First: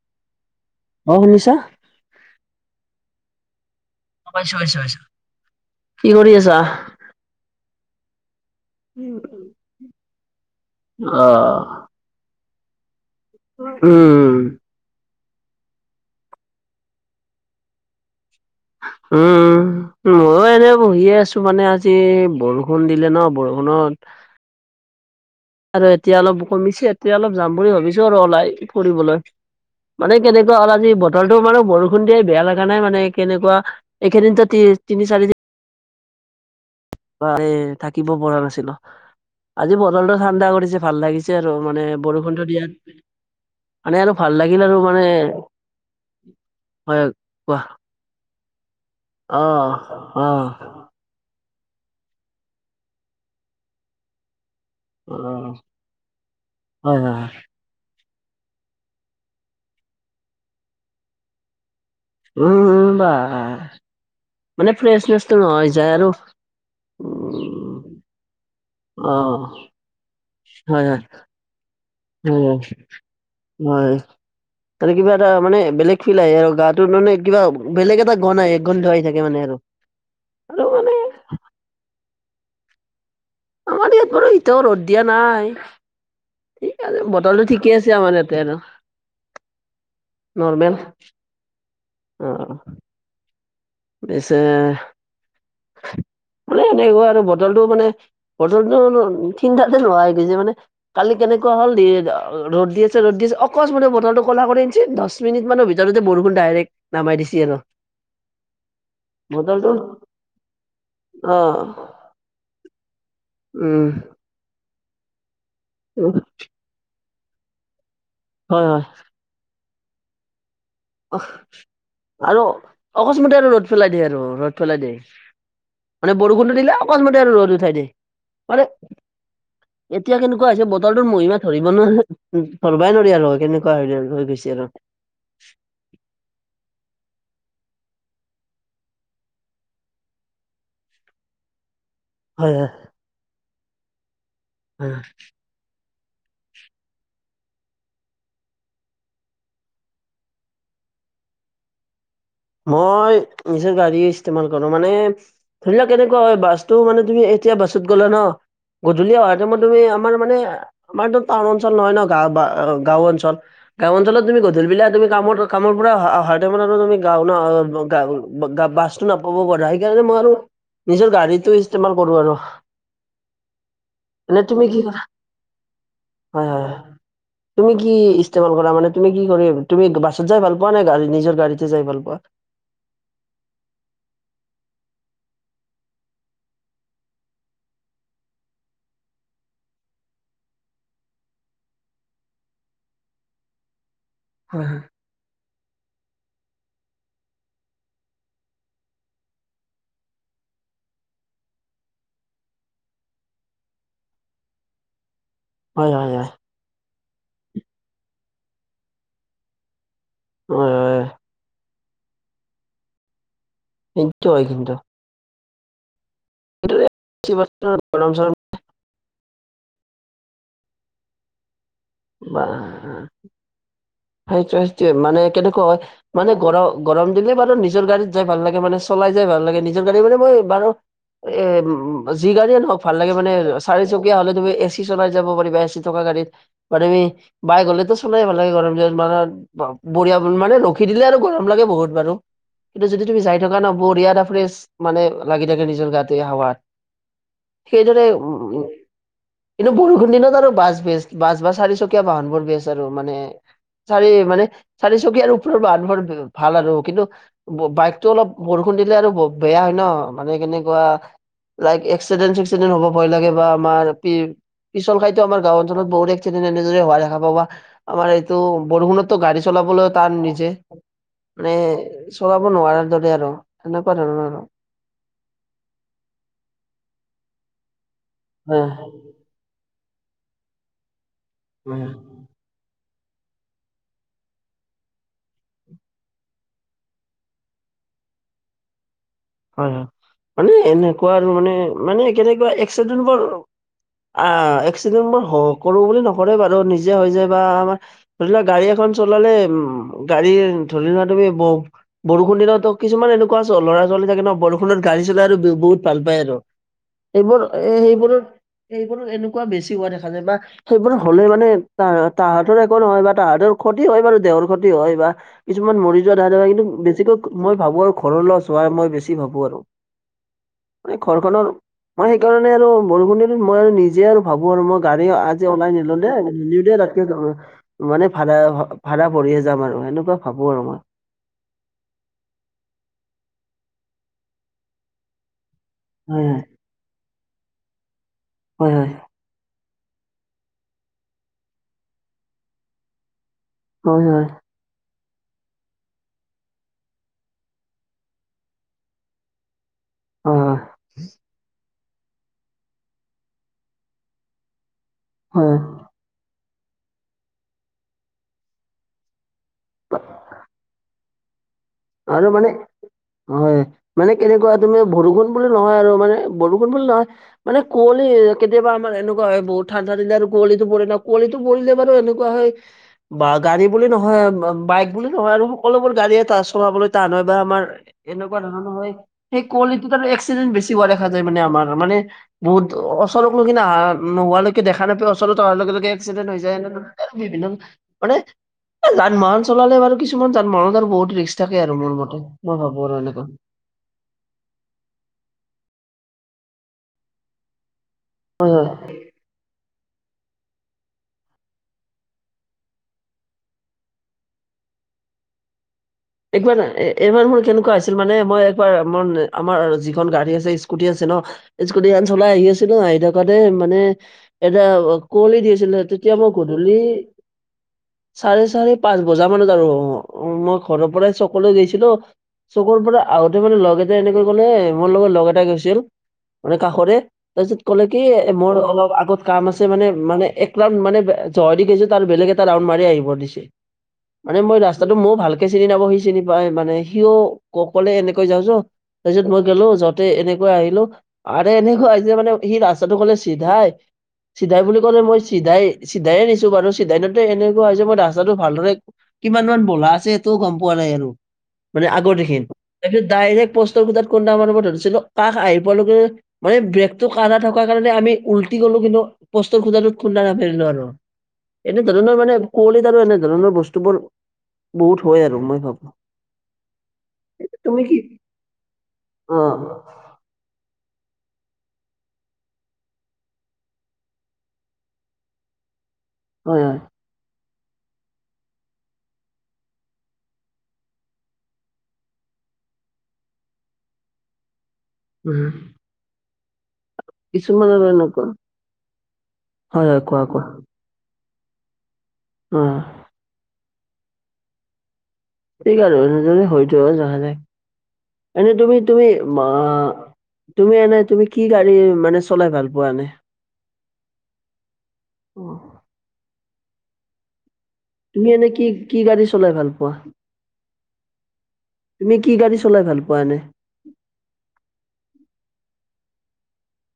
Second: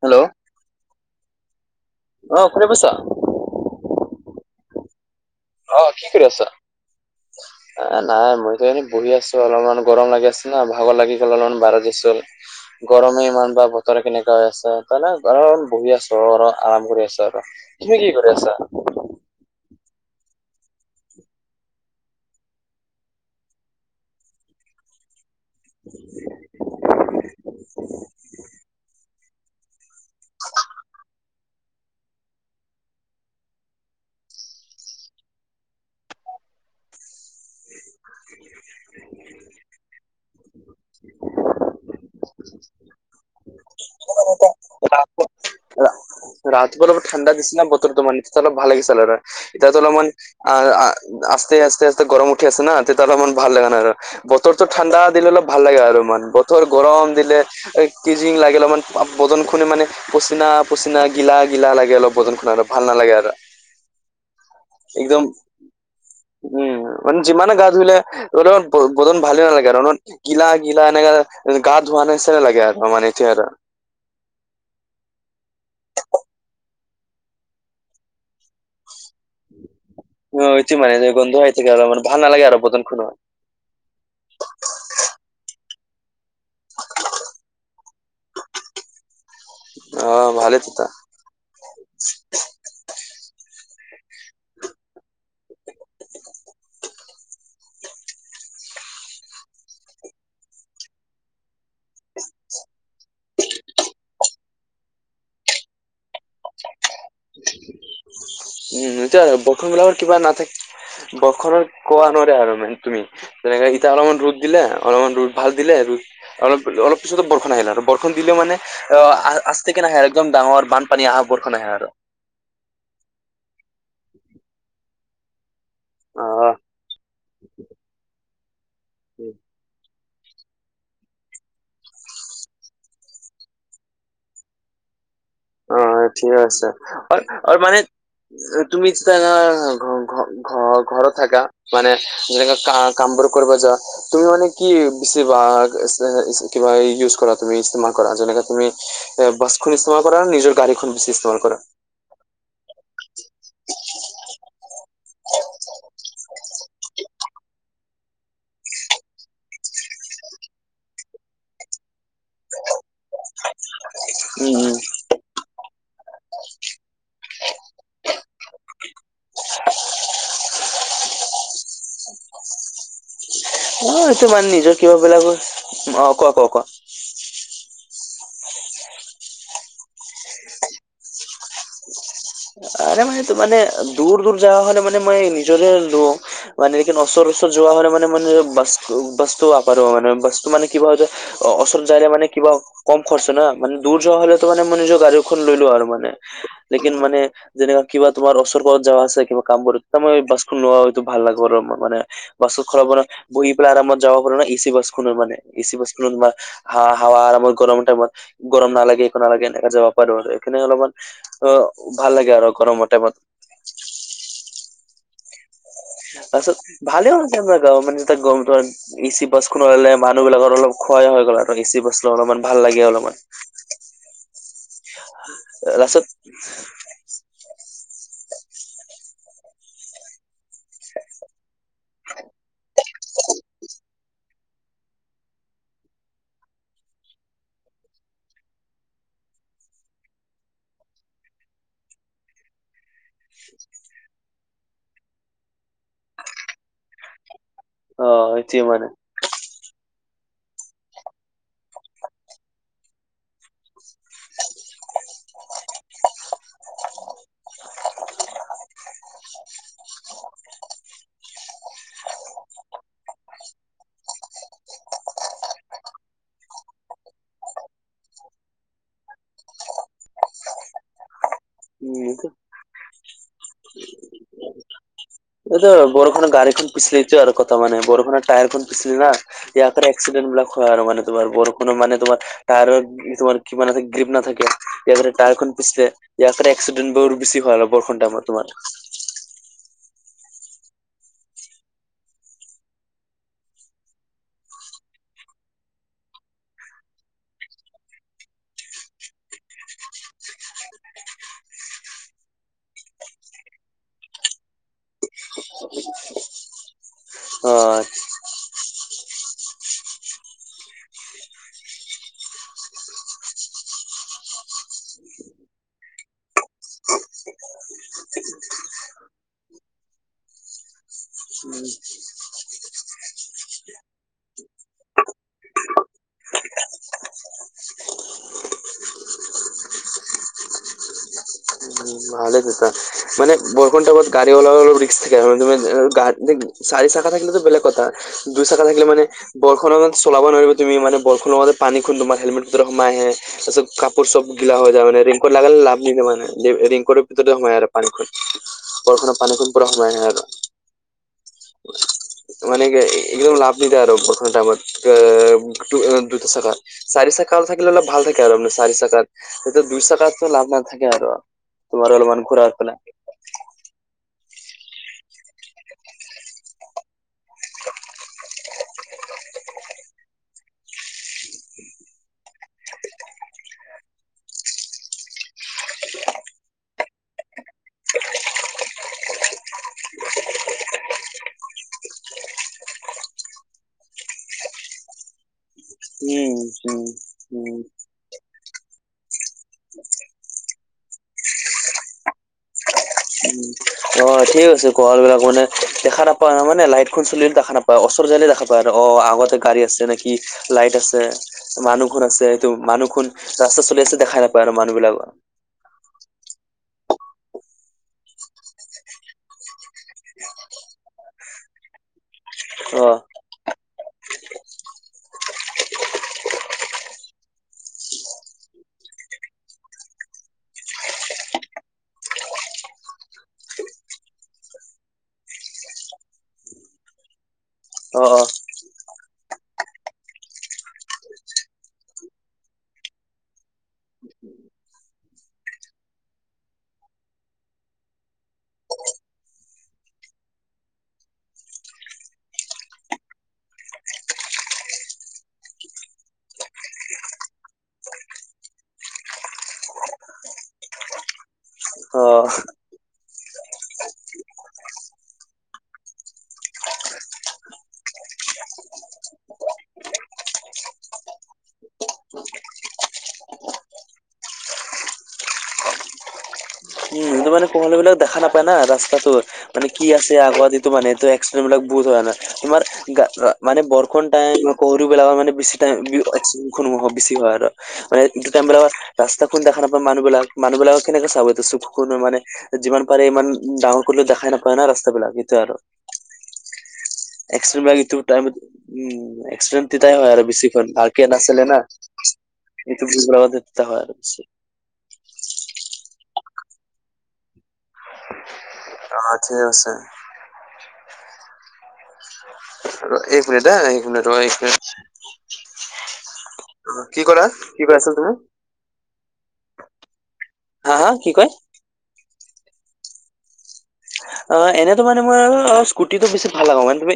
Hello. অ', শুনিছা? অ', শুনি পাইছ? অ পাইছো পাইছো পাইছো। কি কৰি আছা? [unintelligible] এ নাই মইতো এনে বহি আছো অলপমান গৰম লাগি আছে না ভাগৰ লাগি অ গ'ল অলপমান বাহিৰত গৈছিলো। গৰমে ইমান বা বতৰে কেনেক উম কৈ আছা তাৰে গৰমত বহি আছো ঘৰত আৰাম কৰি আছো আৰু, তুমি কি কৰি আছা? উম উম। ম‌ইয়ো এনেই বহিয়ে আছো মানে আজি বৰষুণ দিলে ন বৰষুণত আৰু এতিয়া অলপ কমিছে, এতিয়া অলপ যাম বুলি ভাবিছো আৰু ওলাই ফুৰিবলৈ। মানে কেনেকুৱা হ'ল আজি বতৰটো মানে বৰষুণ দিয়াই বেয়া লগা নাই মানে কেনেকুৱা এইকেইদিন টো তি তিনি চাৰিদিন [unintelligible] বাপৰে থাকিব পৰা নাছিলো, আজি বতৰটো ঠাণ্ডা কৰিছে ভাল লাগিছে আৰু মানে বৰষুণটো দিয়াত মানে আৰু ভাল লাগিল আৰু মানে ৰাতি পুৱা অলপ হয় ঠাণ্ডা কোৱা নিচিনা বতৰটো মান এতিয়াত অলপ ভাল লাগিছিলে আৰু অ', এতিয়াটো অলপমান অ', আ আ আস্তে আস্তে আস্তে গৰম উঠি আছে না তেতিয়া অলমান ভাল লাগে নাই আৰু। বতৰটো ঠাণ্ডা দিলে অলপ অ', ভাল লাগে অলপমান, বতৰ হয়, গৰম হয়, দিলে এ কেইজিং লাগে অলপমান বদনখন মানে পচিনা পচিনা গিলা গিলা লাগে অলপ। বদনখন আৰু ভাল উম, বা নালাগে আৰু মানে একদম ফ্ৰেছনেছটো নহয় যায় আৰু উম মানে যিমানে গা উম, ধুলে ধুলো ব বদন ভালে অ', নালাগে আৰু ন, গিলা গিলা হয়, হয়, এনেকা গা ধুৱা নাই নিচিনা হয়, লাগে আৰু মানে এতিয়া আৰু হয়। তাতে কিবা এটা মানে বেলেগ ফিল আহে আৰু গাটোৰ মানে কিবা বেলেগ এটা গোন্ আহ গোন্ধ আহি থাকে মানে আৰু উম, এইটো মানে গন্ধ আহি থাকে মানে ভাল নালাগে আৰু বদনখনত। আমাৰ ইয়াত বাৰু এতিয়াও ৰ'দ দিয়া নাই। এ আজি বতৰ টো ঠিকে আছে আমাৰ ইয়াতে আৰু। অ ভালে নৰৰ্মেল, তেতিয়া অ অ। [unintelligible] [unintelligible] বোলে এনেকুৱা আৰু বতৰটো মানে বতৰটো থিং থাকে নোহোৱা গৈছে মানে কালি কেনে- কুৱা হ'ল, ৰ'দ দি আছে ৰ'দ দি আছে অকস্মাতে বতৰটো ক'লা কৰি আনিছে দছ মিনিট মানৰ ভিতৰতে বৰষুণ ডাইৰেক্ট নামাই দিছে আৰু উম, এতিয়া বটলটো বৰষূণ বিলাকৰ কিবা নাথাকে অ বৰষুণৰ কোৱা নোৱাৰে আৰু মানে তুমি তেনেকে উম এতিয়া অলপমান ৰ'দ দিলে অলপমান ৰ'দ ভাল দিলে আৰু উম, অলপ অলপ পিছত বৰষূণ আহিলে আৰু বৰষূণ দিলে মানে হয় হয় অ' আ আ- ষ্টেকে নাহে আৰু একদম ডাঙৰ বান- উহ, আৰু অকস্মাতে আৰু ৰ'দ পেলাই দিয়ে আৰু ৰ'দ পেলাই দিয়ে মানে অ', বৰষুণটো দিলে অকস্মাতে ৰদ উঠাই দিয়ে, মানে উম। এতিয়া কেনেকুৱা হৈছে বতৰটোৰ মহিমা ধৰিব নোৱাৰি ধৰবাই নোৱাৰি আৰু কেনেকুৱা হয় হৈ গৈছে আৰু অ', ঠিকেই আছে, অ অ মানে তুমি [unintelligible] ঘ-ঘ-ঘ-ঘৰত থাকা। মানে হয় যেনে হয় কা-কাম বোৰ কৰিব যোৱা, তুমি মানে কি হয়। বেছি [unintelligible] [unintelligible] কিবা ইউজ কৰা তুমি ইস্তেমাল কৰা যেনেকে তুমি এ বাচখন ইস্তেমাল কৰা নিজৰ গাড়ীখন বেছি ইষ্টেমাল কৰা? মই নিজৰ গাড়ীয়ে ইষ্টেমাল কৰোঁ, মানে ধৰি লোৱা কেনেকুৱা হয় বাছটো মানে তুমি এতিয়া বাছত গ'লা ন। গধূলি অহাৰ টাইমত তুমি আমাৰ মানে আমাৰতো টাউন অঞ্চল নহয় ন গা-বা-গাঁও অঞ্চল। গাওঁ অঞ্চলত তুমি উম উম গধূলিবিলাক তুমি কামত কামৰ পৰা অহা-অহা টাইমত আৰু তুমি গাঁও ন [unintelligible] বাচটো নাপাব পাৰা, হেইকাৰনে মই আৰু নিজৰ গাড়ীটোয়ে ইষ্টেমাল কৰোঁ আৰু। অ', সেইটো এনে মানে তুমি নিজৰ কি কিবা কৰা বলাকো অ', কোৱা হয় কোৱা হয় কোৱা হয়। তুমি কি ইষ্টেমাল কৰা মানে তুমি কি কৰি তুমি বাছত যাই ভাল পোৱা নে গাড় নিজৰ গাড়ীত যাই ভাল পোৱা? আৰে মানে মানে দূৰ দূৰ যাবা হলে মানে মই নিজৰে লওঁ। মানে একিন ওচৰ ওচৰ যোৱা হলে মানে মানে বাচটো বাৰো মানে বাচটো মানে কিবা হয় যে অ', ওচৰত যায়লে মানে কিবা কম খৰচ ন, মানে দূৰ যোৱা হলে টো মানে হয় মই হয় নিজৰ গাড়ীখন লৈলো আৰু মানে, লেকিন মানে যেনেকা কিবা তোমাৰ ওচৰত কৱা যাৱা আছে কিবা কাম কৰিম, তেতিয়া মই বাছখন নোৱা হয়তো ভাল লাগে আৰু মানে বাছত [unintelligible] বহি পেলাই আৰামত যাব পাৰো ন এ চি বাছ খন মানে। এ চি হয় বাচ হয় হয় তুমাৰ হা-হাৱা আৰামত গৰমৰ টাইমত গৰম নালাগে একো নালাগে এনেকে জাব পাৰোঁ আৰু এইখিনি হয় অলপমান হয়, অ', ভাল লাগে আৰু গৰমৰ টাইমত। এইটো হয় কিন্তু। তাৰ পাছত কিন্তু ভালেও বেছি আছে আমাৰ বছৰ গাঁৱ মানে গৰম তাক চৰম গম তাৰ এ চি বাছখনলে মানুহ বিলাকৰ অলপ [unintelligible] হৈ গ'ল আৰু এচি বাচ বা সেইটোৱে সেইটোৱে মানে কেনেকুৱা হয় লাষ্টত মানে গৰ গৰম দিনে বাৰু নিজৰ গাড়ীত যাই ভাল লাগে মানে চলাই যাই ভাল লাগে নিজৰ গাড়ী মানে মই বাৰু এ উম, যি গাড়িয়ে নহওক ভাল লাগে মানে চাৰি চকীয়া হলে তুমি এ চি চলাই যাব পাৰিবা এ চি থকা গাড়ীত বা তুমি বাই গ'লেটো চলাই ভাল লাগে গৰম দিনত মানে বঢ়িয়া মানে, ৰখি দিলে আৰু গৰম লাগে বহুত বাৰু। কিন্তু যদি তুমি যাই থকা ন বৰ ইয়াৰা ফ্ৰেছ মানে লাগি থাকে নিজৰ গাটোৱে হাৱাত। সেইদৰে অ এইটোৱে উম, মানে কিন্তু বৰষুণ দিনত আৰু বাছ বেচ বাছ বাছ চাৰি চকীয়া বাহনবোৰ বেছ আৰু মানে চাৰি মানে, চাৰি চকী আৰু ওপৰৰ বাহনবোৰ ভাল আৰু কিন্তু বাইকতটো অলপ বৰষুণ দিলে আৰু বেয়া হয় ন মানে কেনেকুৱা লাইক এক্সিডেণ্ট চিক্সিডেণ্ট হ'ব ভয় লাগে বা আমাৰ পি-পিছল খাইতো আমাৰ গাওঁঅঞ্চলত বহুতে তেনেদৰে যদি হোৱা দেখা পাওঁ বা আমাৰ এইটো বৰষুণতো গাড়ী চলাবলৈ তাৰ নিজে মানে উম চলাব নোৱাৰাৰ দৰে আৰু সেনেকুৱা ধৰণৰ আৰু। এইটো বৰষুণৰ গাড়ী খন পিছিলিটো আৰু কথা মান বৰষুণৰ টায়াৰ খন হয় পিছলি ন। [unintelligible] এক্সিদেন বিলাক হয় আৰু মানে তোমাৰ বৰষুণৰ হয় মানে তোমাৰ টায়াৰৰ তোমাৰ কিবা নাথাকে গ্ৰ্ৰীপ নাথাকে। ইয়াৰ মানে টায়াৰখন পিছলে ইয়াৰ কাৰণে এক্সিডেন বোৰ বছি হয় আৰু, বৰষণ টাইমত তোমাৰ। হয় হয়, মানে এনেকুৱা আৰু মানে মানে কেনেকুৱা এক্সিডেণ্টবোৰ আ, এক্সিডেণ্টবোৰ হ-কৰো বুলি নকৰে বাৰু নিজে হৈ যায় বা আমাৰ ধৰি লোৱা গাড়ী এখন চলালে উম, গাড়ী ধৰি লোৱা তুমি ব বৰষুণ দিনতো কিছুমান এনেকুৱা আছে ল'ৰা চলি থাকে ন বৰষুণত গাড়ী চলাই আৰু বহুত ভাল পায় আৰু। সেইবোৰ অ এ সেইবোৰত এইবোৰো এনেকুৱা বেছি হোৱা দেখা যায় বা সেইবোৰ হ'লে মানে তাহ তাহাঁতৰ একো নহয় বা তাহাঁতৰ ক্ষতি হয় বাৰু দেহৰ ক্ষতি হয় বা কিছুমান মৰি যোৱা দেখা যায়। কিন্তু বেছিকৈ মই ভাবো আৰু ঘৰৰ লৰা [unintelligible] মই বেছি ভাবো আৰু। মান ঘৰখনৰ মই সেইকাৰণে আৰু বৰষুণ মই আৰু নিজে আৰু ভাবো আৰু মই গাড়ী আজি ওলাই নিলো দে ধুনও দ দে মানে ভাড়া ভাড়া কৰিয়ে যাম আৰু সেনেকুৱা ভাবো আৰু মই। উম ভালে [unintelligible] মান বৰকণ্টা বৰত গা়ী লল ব্ৰ থ ম তুমি হয় [unintelligible] চাৰি থাকা থাকিলেতো বেলেগ কথা দুই চাকা হয় থাকিলে হয় মানে বৰষনৰত চলাব নোৱাৰিব তুমি মানে বৰষণ লগতে পানী খুন্দ তোমাৰ হেলমেট পতৰ সোমাই আহে তাৰিছত কাপোৰ হয় চব হয় গিলা হৈ যায় মানে। ৰিংককৰ ল লগালে লাভ নিদিয়ে মানে। ৰিংকৰৰ ভিতৰততে হয়য় আৰু পানীখন বৰষুত পানীখন পুৰা সোমাই নাই আৰু হয় হয় মানে কি একদম লাভ নিদিয় আৰু [unintelligible] হয় হয় দুটা চাকাত চাৰি চাকাল থাকিলে অলপ ভাল থাকে আৰু আপোনাৰ চাৰি চাকাত এইটো দুই চাকাত লাভ নাথাকে আৰু। তোমাৰ অলপমান আৰু ঘূৰা মানে ফালে হয় মানে কেনেকুৱা তুমি বৰষুণ বুলি নহয় আৰু মানে বৰষুণ বুলি নহয় মানে কঁৱলি, কেতিয়াবা আমাৰ এনেকুৱা হয় বহু ঠাণ্ডা দিলে আৰু কঁৱলীটো পৰে ন? কঁৱলীটো পৰিলে বাৰু এনেকুৱা হয় বা গাড়ী বুলি নহয় বাইক বুলি নহয় আৰু সকলোবোৰ গাড়ী এটা আছে চলাবলৈ টান হয় বা আমাৰ এনেকুৱা ধৰণৰ হয়। সেই কুঁৱলীটোত আৰু এক্সিডেণ্ট বেছি হোৱা দেখা যায়। মানে বহুত ওচৰৰত লৈ কিনা নোহোৱৈকে দেখা নাপায়, ওচৰত অহাৰ লগে লগে এক্সিডেণ্ট উম, হৈ যায়। এনে উম, বিভিন্ন উম, মানে যান বাহন চলালে বাৰু কিছুমান যান বাহনত আৰু বহুত ৰিক্স তাকে আৰু মোৰ মতে। মই ভাবো আৰু এনেকুৱা। উম। অ ঠিকে কৈছে [unintelligible] বিলাক মানে দেখা নাপায়, মানে লাইটখন [unintelligible] ওচৰ যায়কিনে দেখা পায় আৰু, অ আগতে গাড়ী আছে নেকি লাইট আছে মানুহ খন আছে সটো মানুহ খন ৰাস্তা চলি আছে দেখাই নাপায় আৰু মানুহ বিলাকৰ একবাৰ এইবাৰ মোৰ কেনেকুৱা আছিল মানে মই একবাৰ মই আমাৰ যিখন গাড়ী আছে, স্কুটি আছে ন? স্কুটি খন চলাই আহি আছিলোঁ। অ', আতে মানে এটা কুঁৱলী দিছিলে, তেতিয়া মই গধূলি চাৰে চাৰি পাঁচ বজা মানত আৰু মই ঘৰৰ পৰাই চকোলৈ গৈছিলোঁ। চকুৰ পৰা আহোতে মানে লগ এটাই এনেকৈ ক'লে, মোৰ লগত লগ এটা গৈছিল মানে কাষৰে তাৰপিছত কলে কি অ', এ মোৰ অলপ আগত কাম আছে মানে মানে একলাগ মানে জ দিছে ত আৰু বেলেগ এটা ৰাউণ্ড মাৰি আহিব দিছে। মানে মই ৰাস্তাটো মইয়ো ভাল তে চিনি নাব সি চিনি পাই মানে। সিও ককলে এনেকৈ যাওঁ জো তাৰ পিছত মই গলো যতে এনেকৈ আহিলোঁ। আৰু এনেকুৱা আ যে মানে সি ৰাস্তাটো কলে চিধাই চিধাই বুলি ক'লে মই চিধাই চিধাইে আছোঁ বাৰু। চিধাই নত এনেকুৱা হয় যে মই ৰাস্তাটো ভালদৰে কিমান মান বলা আছে সেইটোও গম পোৱা নাই আৰু। মানে অ', আগৰ অ'। দেখিন তাৰপিছত ডাইৰেক্ট পোষ্টৰ খুটাত খুন্দা মাৰিবলৈ ধৰিছিলোঁ। কাষ আহি পোৱা লৈকে মানে ব্ৰেকটো কাৰা থকাৰ কাৰণে আমি উলটি গ'লো, কিন্তু পষ্টৰ খুটাটোত খুন্দা নামাৰিলো আৰু। এনে ধৰণৰ মানে কুঁৱলীিত আৰু এনে ধৰণৰ বস্তু বোৰ বহুত মই আৰ মই উম, এইটো মানে ভাবো কোমল তুমি বিলাক কি দেখা নাপায় না ৰাস্তাটো অ মানে কি আছে আগুৱাটিটো মানে এইটো এক্সিডেণ্ট বিলাক বহুত হয় মানে তোমাৰ গা আ মানে বৰষুণ টাইম গৰুবিলাকৰ মানে বেছি টাইম বিও হয় এক্সিডেণ্টখন হয় হব বেছি হয় আৰ মানে ইটো টাইম বিলাকৰ ৰাস্তাখন দেখা নাপায় মানুহবিলাক মানুহবিলাক কেনেকে চাব চুখো খনো মানে যিমান পাৰে ইমান ডাঙৰ কৰিলেও দেখাই নাপায় না ৰাস্তা বিলাক এটো উম আৰ এক্সিডেণ্ট বিলাক কিছুমানৰ এটো এনেকুৱা টাইমত উম এক্সিডেণ্ট দিতাই হয় আৰু বেছি খন ভাগ কেন আছিলে না অ এইটো [unintelligible] হয় আৰ বেছি [unintelligible] এনেই তুমি তুমি অ', ঠিক মা আছে তুমি এনে তুমি কি গাড়ী মানে চলাই ভাল পোৱা এনে [unintelligible] অ অ কি কলা কি কৈ আছিলা তুমি এনে কি কি গাড়ী চলাই ভাল পোৱা হা হা কি কয় তুমি কি গাড়ী চলাই ভাল পোৱা এনে অ এনেতো মানে মই আৰু স্কুটিটো বেছি ভাল লাগা মানে তুমি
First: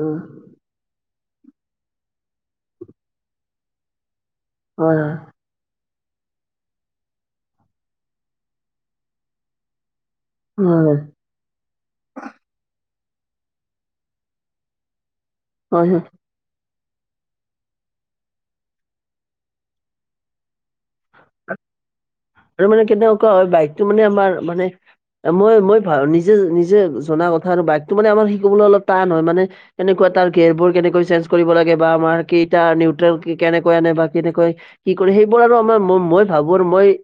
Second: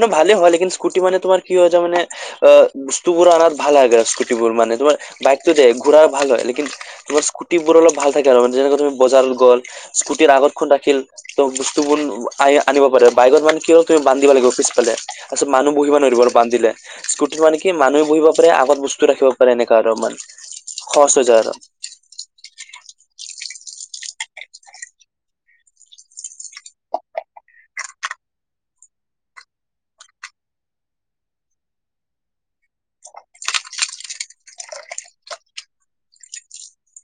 অ ভালে হয় লেকিন স্কু স্কুটি মানে তোমাৰ কি হয় তামানে আ বস্তুবোৰ আনাত ভাল হয় স্কুটিবোৰ মানে তোমাৰ হয় হয় বাইক টোদে ঘুৰাৰ ভাল হয় লেকিন তোমাৰ স্কুটিবোৰ অলপ ভাল থাকে আৰু যেনেকা তুমি বজাৰত গল স্কুটিৰ আগতখোন হয় হয় ৰাখিল ত বস্তুবোৰ আই আনিব পাৰে বাইকত মানে কিয় হয় তুমি বান্ধিব লাগিব পিছফালে তাৰপিছত মানুহ হয় হয় বহিব নোৱাৰিব আৰু বান্ধিলে স্কুটিত মানে কি মানুহে বহিব পাৰে আগত বস্তু ৰাখিব পাৰে এনেকা অলপমান সহচ হৈ যায় আৰ আৰু মানে কেনেকুৱা হয় বাইকটো মানে আমাৰ মানে মই মই ভা নিজে নিজে জনা কথা আৰু বাইকটো মানে আমাৰ শিকিবলৈ অলপ টান হয় মানে কেনেকুৱা তাৰ গেৰবোৰ কেনেকৈ চেঞ্জ কৰিব লাগে বা আমাৰ কেইটা নিউট্ৰেল কেনেকৈ আনে বা কেনেকৈ কি কৰে সেইবোৰ আৰু আমাৰ ম মই ভাবো আৰু মই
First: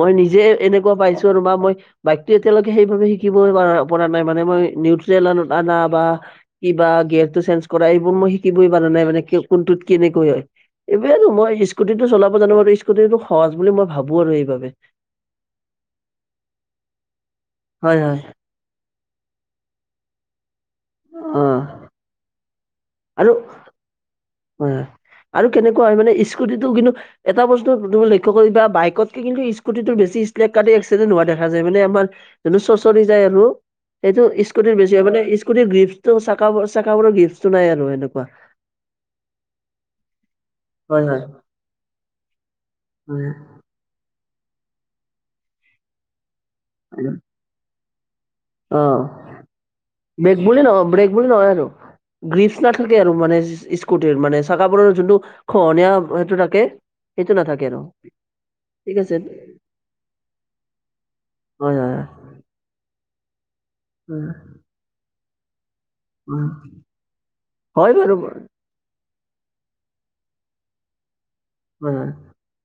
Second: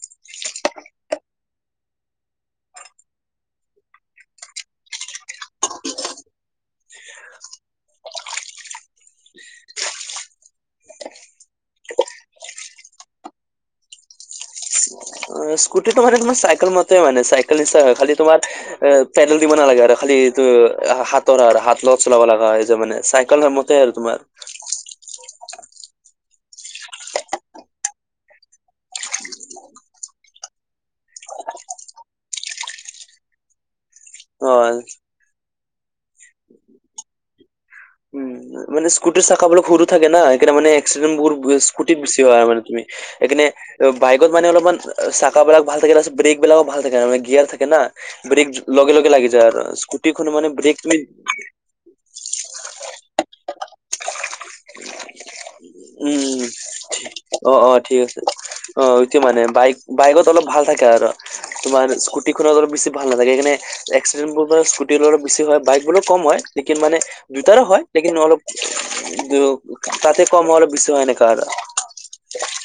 মই নিজে এনেকুৱা পাইছোঁ ৰবা মই বাইকটো এতিয়ালৈকে সেই ভাবে শিকিবই পাৰা পৰা নাই মানে মই নিউট্ৰেল আনা বা কিবা গেৰটো চেঞ্জ কৰা এইবোৰ মই শিকিবই পৰা নাই মান কে কোনটোত কেনেকৈ হয় এইবো এ আৰু মই স্কুটিটো চলাব জানো বাবে স্কুটিটো সহজ বুলি মই ভাবো আৰু এইবাবে অ স্কুটিটো মানে তোমাৰ চাইকেল মতে মানে চাইকেল নিচা হয় খালি তোমাৰ এ পেডেল দিব নালাগে আৰু খালি এইটো হাতৰ আৰ হাত অ' লগত চলাব লগা এই যে মানে চাইকেল তে আৰু তোমাৰ উম আৰু কেনেকুৱা হয় মানে স্কুটিটো কিন্তু এটা বস্তু তুমি লক্ষ্য কৰিবা বাইকতকে কিন্তু স্কুটিটো বেছি স্কেক কাণে এক্সিডেণ্ট হোৱা দেখা যায় মানে আমাৰ যোনটো চচৰি যায় আৰু সেইটো অ স্কুটিৰ বেছি মানে স্কুটিৰ গ্ৰিপচটো চাকাবোৰ চাকাবোৰৰ গ্ৰিপচো নাই আৰু উম এনেকুৱা মানে স্কুটিৰ চাকাবোলাক সৰু থাকে না কেটা মানে হয় এক্সিডেট হয় বোৰ স্কুটিত বেছি হয় মানে তুমি একেনে হয় আৰ বাইকত মানে অলপমান চাকা বিলাক ভাল থাকে তাছত ব্ৰেক বিলাকো ভাল থাকে না মানে গিয়াৰ থাকে না ব্ৰেক লগে অ' লগে লাগি যায় আৰু স্কুটি খনো মানে ব্ৰেক লি গ্ৰীপচ নাথাকে আৰু মানে স্কুটিৰ মানে চাগাবোৰৰ যোনটো খহনীয়া সেইটো উম থাকে সেইটো অ অ নাথাকে আৰু ঠিক আছে অ ঠিক কি আছে মানে বাইক বাইকত অলপ ভাল থাকে আৰু হয় তোমাৰ হয় হয় স্কু টি কোনো বেছি ভাল নালাগে সেইকাৰণে উম এক্সিডেণ্টবোৰ [inaudible] বেছি ভাল। বাইক বুলো কম হয় উম। লেকিন মানে দুটাৰো হয় বাৰু লেকিন অলপ হয় ত তাতে কমৰ কিছু এনেকাৰ [unintelligible] [inaudible]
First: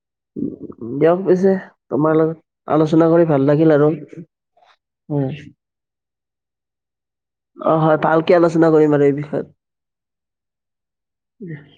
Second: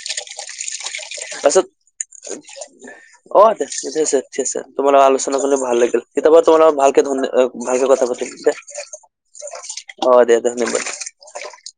দিয়ক পিছে তাৰপিছত তোমাৰ লগত আলোচনা কৰি অ ভাল লাগিল আৰু ঠিক হয় আছে, ঠিক আছে তোমালোকৰ আলোচনা কৰি ভাল লাগিল। কেতিয়াবা তোমাৰ লগত ভালকে ধ না আ অ ভালকে হয় কথা পাতিম দে। আলোচনা কৰিম আৰু এই অ দে দে দে বাকী। উম